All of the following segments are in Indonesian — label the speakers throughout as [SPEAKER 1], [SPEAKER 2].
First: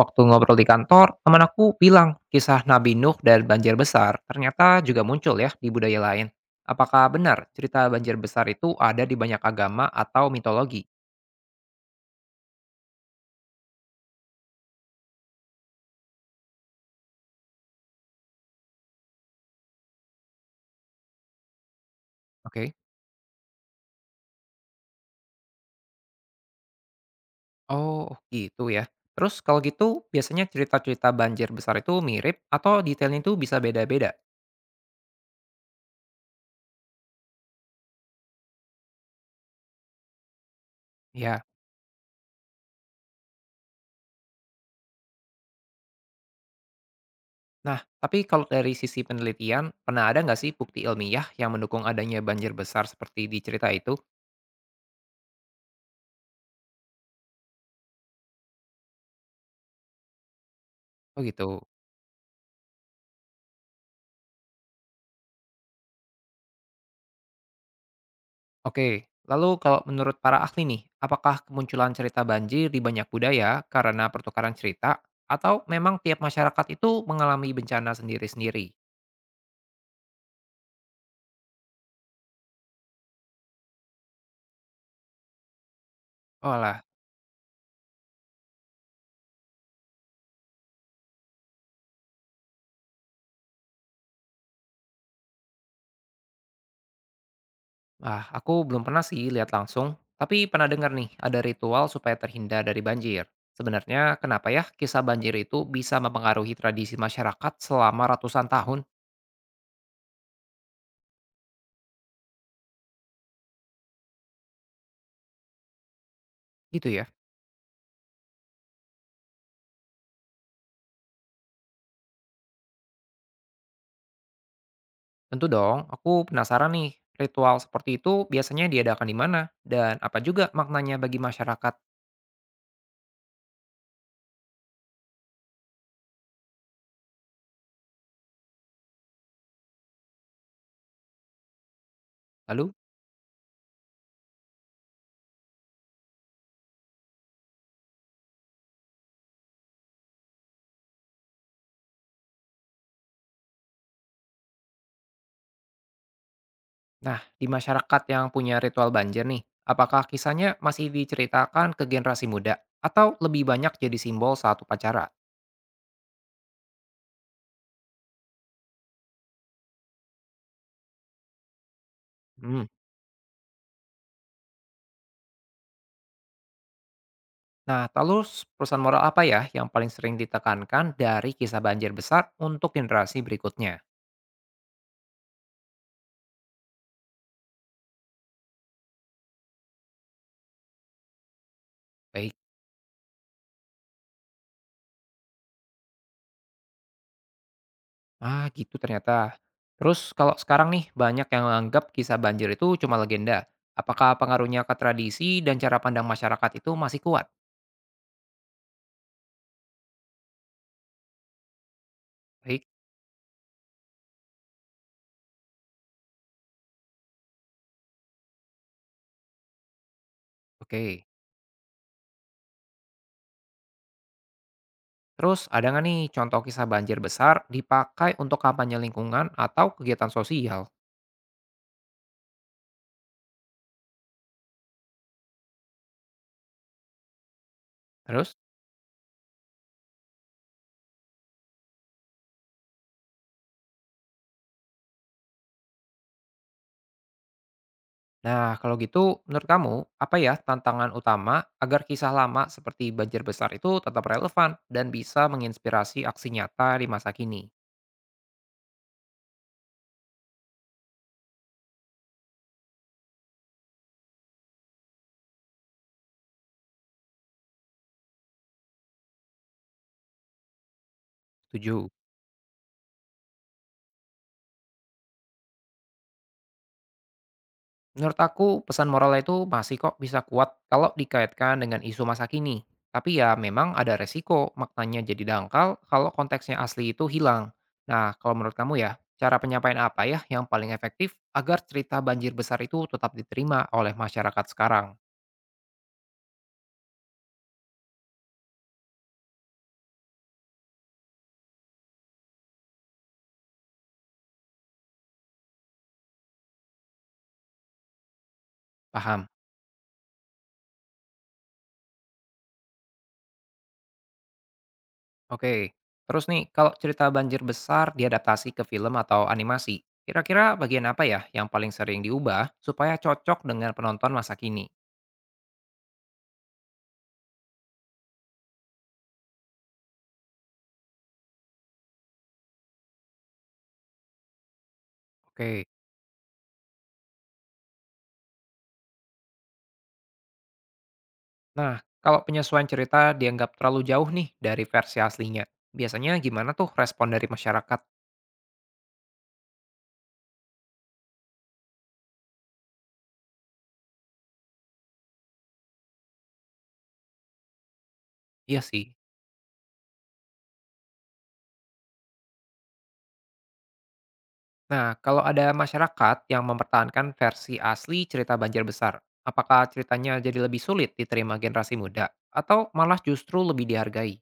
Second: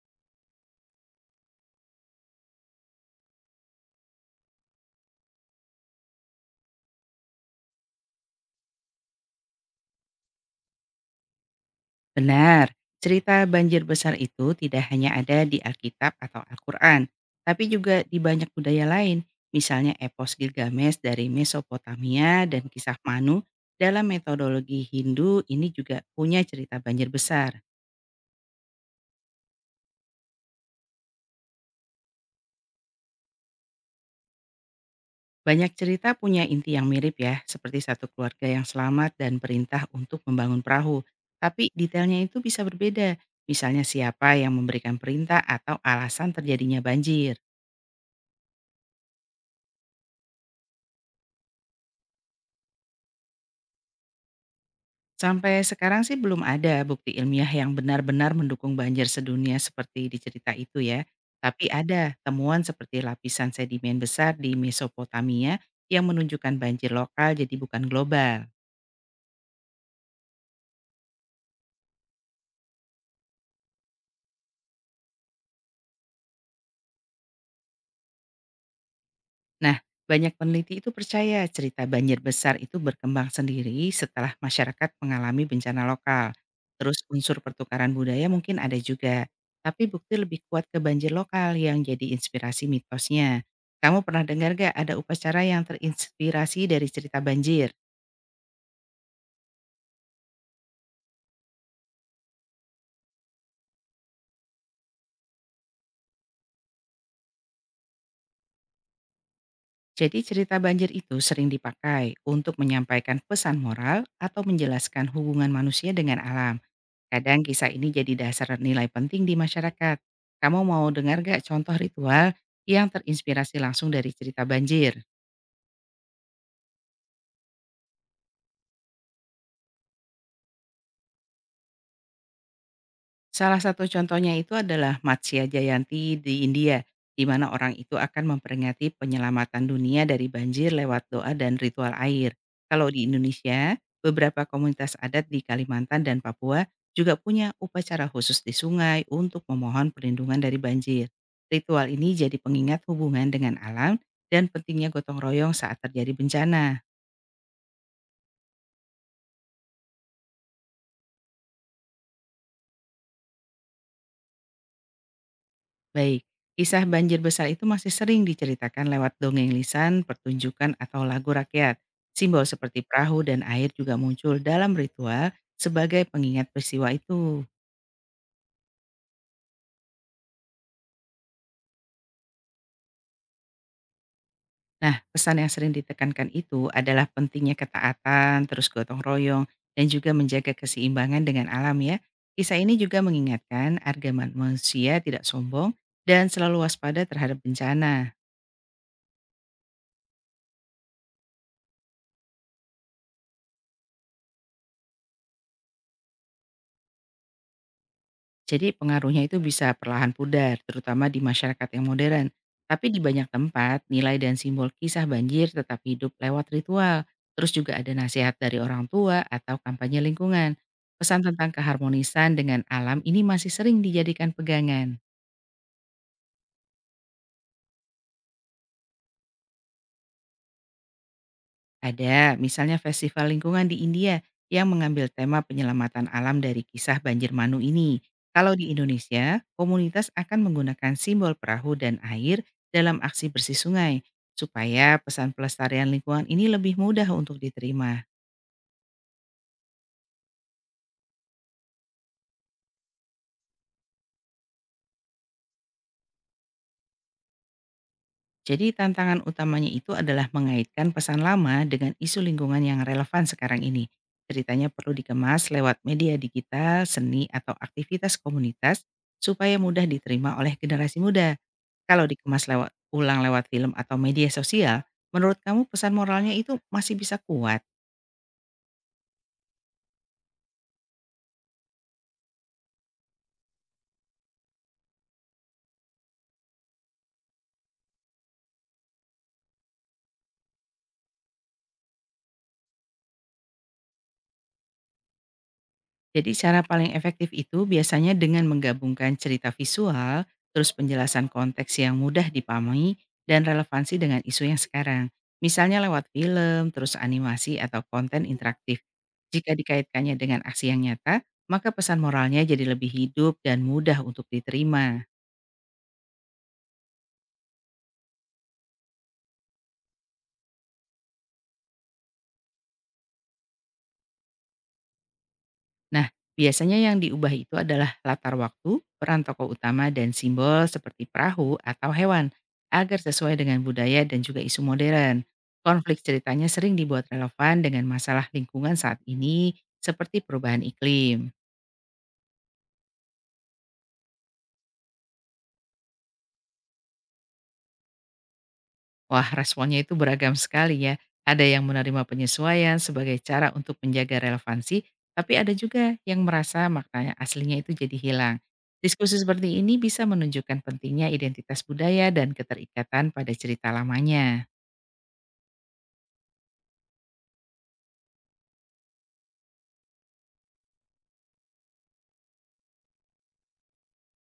[SPEAKER 1] Waktu ngobrol di kantor, teman aku bilang kisah Nabi Nuh dan banjir besar ternyata juga muncul ya di budaya lain. Apakah benar cerita banjir besar itu ada di banyak agama atau mitologi?
[SPEAKER 2] Benar, cerita banjir besar itu tidak hanya ada di Alkitab atau Al-Quran, tapi juga di banyak budaya lain, misalnya epos Gilgamesh dari Mesopotamia dan
[SPEAKER 1] Oke.
[SPEAKER 2] kisah Manu dalam metodologi Hindu ini juga punya cerita banjir besar.
[SPEAKER 1] Oh, gitu ya. Terus kalau gitu, biasanya cerita-cerita banjir besar itu mirip atau detailnya itu bisa beda-beda?
[SPEAKER 2] Banyak cerita punya inti yang mirip ya, seperti satu keluarga yang selamat dan perintah untuk membangun perahu.
[SPEAKER 1] Ya.
[SPEAKER 2] Tapi detailnya itu bisa berbeda, misalnya siapa yang memberikan perintah atau alasan terjadinya banjir.
[SPEAKER 1] Nah, tapi kalau dari sisi penelitian, pernah ada nggak sih bukti ilmiah yang mendukung adanya banjir besar seperti di cerita itu?
[SPEAKER 2] Sampai sekarang sih belum ada bukti ilmiah yang benar-benar mendukung banjir sedunia seperti di cerita itu ya.
[SPEAKER 1] Oh gitu.
[SPEAKER 2] Tapi ada temuan seperti lapisan sedimen besar di Mesopotamia yang menunjukkan banjir lokal jadi bukan global.
[SPEAKER 1] Oke, lalu kalau menurut para ahli nih, apakah kemunculan cerita banjir di banyak budaya karena pertukaran cerita atau memang tiap masyarakat itu mengalami bencana sendiri-sendiri?
[SPEAKER 2] Nah, banyak peneliti itu percaya cerita banjir besar itu berkembang sendiri setelah masyarakat mengalami bencana lokal.
[SPEAKER 1] Olah,
[SPEAKER 2] Terus unsur pertukaran budaya mungkin ada juga. Tapi bukti lebih kuat ke banjir lokal yang jadi inspirasi mitosnya. Kamu pernah dengar gak ada upacara yang terinspirasi dari cerita banjir?
[SPEAKER 1] ah, aku belum pernah sih lihat langsung, tapi pernah dengar nih ada ritual supaya terhindar dari banjir. Sebenarnya kenapa ya kisah banjir itu bisa mempengaruhi tradisi masyarakat selama ratusan tahun
[SPEAKER 2] Jadi cerita banjir itu sering dipakai untuk menyampaikan pesan moral atau menjelaskan hubungan manusia dengan alam.
[SPEAKER 1] gitu ya?
[SPEAKER 2] Kadang kisah ini jadi dasar nilai penting di masyarakat. Kamu mau dengar gak contoh ritual yang terinspirasi langsung dari cerita banjir?
[SPEAKER 1] Tentu dong, aku penasaran nih, ritual seperti itu biasanya diadakan di mana dan apa juga maknanya bagi masyarakat?
[SPEAKER 2] Salah satu contohnya itu adalah Matsya Jayanti di India, di mana orang itu akan memperingati penyelamatan dunia dari banjir lewat doa dan ritual air.
[SPEAKER 1] Lalu.
[SPEAKER 2] Kalau di Indonesia, beberapa komunitas adat di Kalimantan dan Papua juga punya upacara khusus di sungai untuk memohon perlindungan dari banjir. Ritual ini jadi pengingat hubungan dengan alam dan pentingnya gotong royong saat terjadi bencana.
[SPEAKER 1] Nah, di masyarakat yang punya ritual banjir nih, apakah kisahnya masih diceritakan ke generasi muda atau lebih banyak jadi simbol saat upacara?
[SPEAKER 2] Baik, kisah banjir besar itu masih sering diceritakan lewat dongeng lisan, pertunjukan, atau lagu rakyat. Simbol
[SPEAKER 1] Hmm.
[SPEAKER 2] seperti perahu dan air juga muncul dalam ritual sebagai pengingat peristiwa itu.
[SPEAKER 1] Nah, terus perusahaan moral apa ya yang paling sering ditekankan dari kisah banjir besar untuk generasi berikutnya?
[SPEAKER 2] Nah, pesan yang sering ditekankan itu adalah pentingnya ketaatan, terus gotong royong, dan juga menjaga keseimbangan dengan alam ya.
[SPEAKER 1] Baik.
[SPEAKER 2] Kisah ini juga mengingatkan agar manusia tidak sombong dan selalu waspada terhadap bencana.
[SPEAKER 1] Ah, gitu ternyata. Terus kalau sekarang nih banyak yang menganggap kisah banjir itu cuma legenda. Apakah pengaruhnya ke tradisi dan cara pandang masyarakat itu masih kuat?
[SPEAKER 2] Jadi pengaruhnya itu bisa perlahan pudar, terutama di masyarakat yang modern.
[SPEAKER 1] Baik.
[SPEAKER 2] Tapi di banyak tempat, nilai dan simbol kisah banjir tetap hidup lewat ritual. Terus juga ada nasihat dari orang tua atau kampanye lingkungan.
[SPEAKER 1] Oke.
[SPEAKER 2] Pesan tentang keharmonisan dengan alam ini masih sering dijadikan pegangan.
[SPEAKER 1] Terus ada nggak nih contoh kisah banjir besar dipakai untuk kampanye lingkungan atau kegiatan sosial?
[SPEAKER 2] Ada, misalnya festival lingkungan di India yang mengambil tema penyelamatan alam dari kisah banjir Manu ini.
[SPEAKER 1] Terus?
[SPEAKER 2] Kalau di Indonesia, komunitas akan menggunakan simbol perahu dan air dalam aksi bersih sungai, supaya pesan pelestarian lingkungan ini lebih mudah untuk diterima.
[SPEAKER 1] Nah, kalau gitu menurut kamu apa ya tantangan utama agar kisah lama seperti banjir besar itu tetap relevan dan bisa menginspirasi aksi nyata di masa kini?
[SPEAKER 2] Jadi tantangan utamanya itu adalah mengaitkan pesan lama dengan isu lingkungan yang relevan sekarang ini. Ceritanya perlu dikemas lewat media digital, seni, atau aktivitas komunitas supaya mudah diterima oleh generasi muda.
[SPEAKER 1] Setuju?
[SPEAKER 2] Kalau dikemas lewat ulang lewat film atau media sosial, menurut kamu pesan moralnya itu masih bisa kuat?
[SPEAKER 1] Menurut aku, pesan moralnya itu masih kok bisa kuat kalau dikaitkan dengan isu masa kini. Tapi ya memang ada resiko maknanya jadi dangkal kalau konteksnya asli itu hilang. Nah, kalau menurut kamu ya, cara penyampaian apa ya yang paling efektif agar cerita banjir besar itu tetap diterima oleh masyarakat sekarang?
[SPEAKER 2] Jadi cara paling efektif itu biasanya dengan menggabungkan cerita visual, terus penjelasan konteks yang mudah dipahami dan relevansi dengan isu yang sekarang. Misalnya lewat film, terus animasi atau konten interaktif.
[SPEAKER 1] Paham?
[SPEAKER 2] Jika dikaitkannya dengan aksi yang nyata, maka pesan moralnya jadi lebih hidup dan mudah untuk diterima.
[SPEAKER 1] Oke. Terus nih, kalau cerita banjir besar diadaptasi ke film atau animasi, kira-kira bagian apa ya yang paling sering diubah supaya cocok dengan penonton masa kini?
[SPEAKER 2] Nah, biasanya yang diubah itu adalah latar waktu, peran tokoh utama, dan simbol seperti perahu atau hewan, agar sesuai dengan budaya dan juga isu modern.
[SPEAKER 1] Oke.
[SPEAKER 2] Konflik ceritanya sering dibuat relevan dengan masalah lingkungan saat ini, seperti perubahan iklim.
[SPEAKER 1] Nah, kalau penyesuaian cerita dianggap terlalu jauh nih dari versi aslinya, biasanya gimana tuh respon dari masyarakat?
[SPEAKER 2] Wah, responnya itu beragam sekali ya. Ada yang menerima penyesuaian sebagai cara untuk menjaga relevansi, tapi ada juga yang merasa maknanya aslinya itu jadi hilang.
[SPEAKER 1] Iya sih.
[SPEAKER 2] Diskusi seperti ini bisa menunjukkan pentingnya identitas budaya dan keterikatan pada cerita lamanya.
[SPEAKER 1] Nah, kalau ada masyarakat yang mempertahankan versi asli cerita banjir besar, apakah ceritanya jadi lebih sulit diterima generasi muda? Atau malah justru lebih dihargai?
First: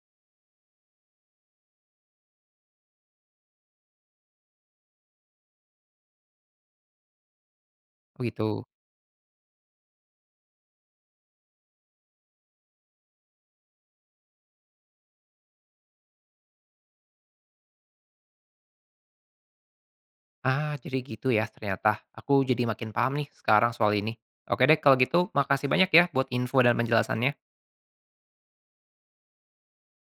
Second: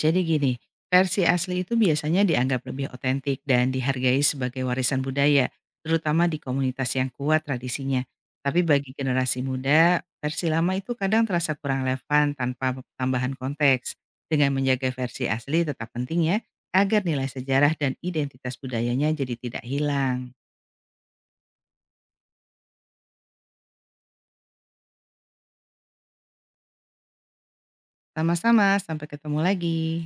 [SPEAKER 2] Jadi gini, versi asli itu biasanya dianggap lebih otentik dan dihargai sebagai warisan budaya, terutama di komunitas yang kuat tradisinya.
[SPEAKER 1] Oh
[SPEAKER 2] Tapi
[SPEAKER 1] gitu.
[SPEAKER 2] bagi generasi muda, versi lama itu kadang terasa kurang relevan tanpa tambahan konteks. Dengan menjaga versi asli tetap penting ya, agar nilai sejarah dan identitas budayanya jadi tidak hilang.
[SPEAKER 1] Ah, jadi gitu ya ternyata. Aku jadi makin paham nih sekarang soal ini. Oke deh, kalau gitu makasih banyak ya buat info dan penjelasannya.
[SPEAKER 2] Sama-sama, sampai ketemu lagi.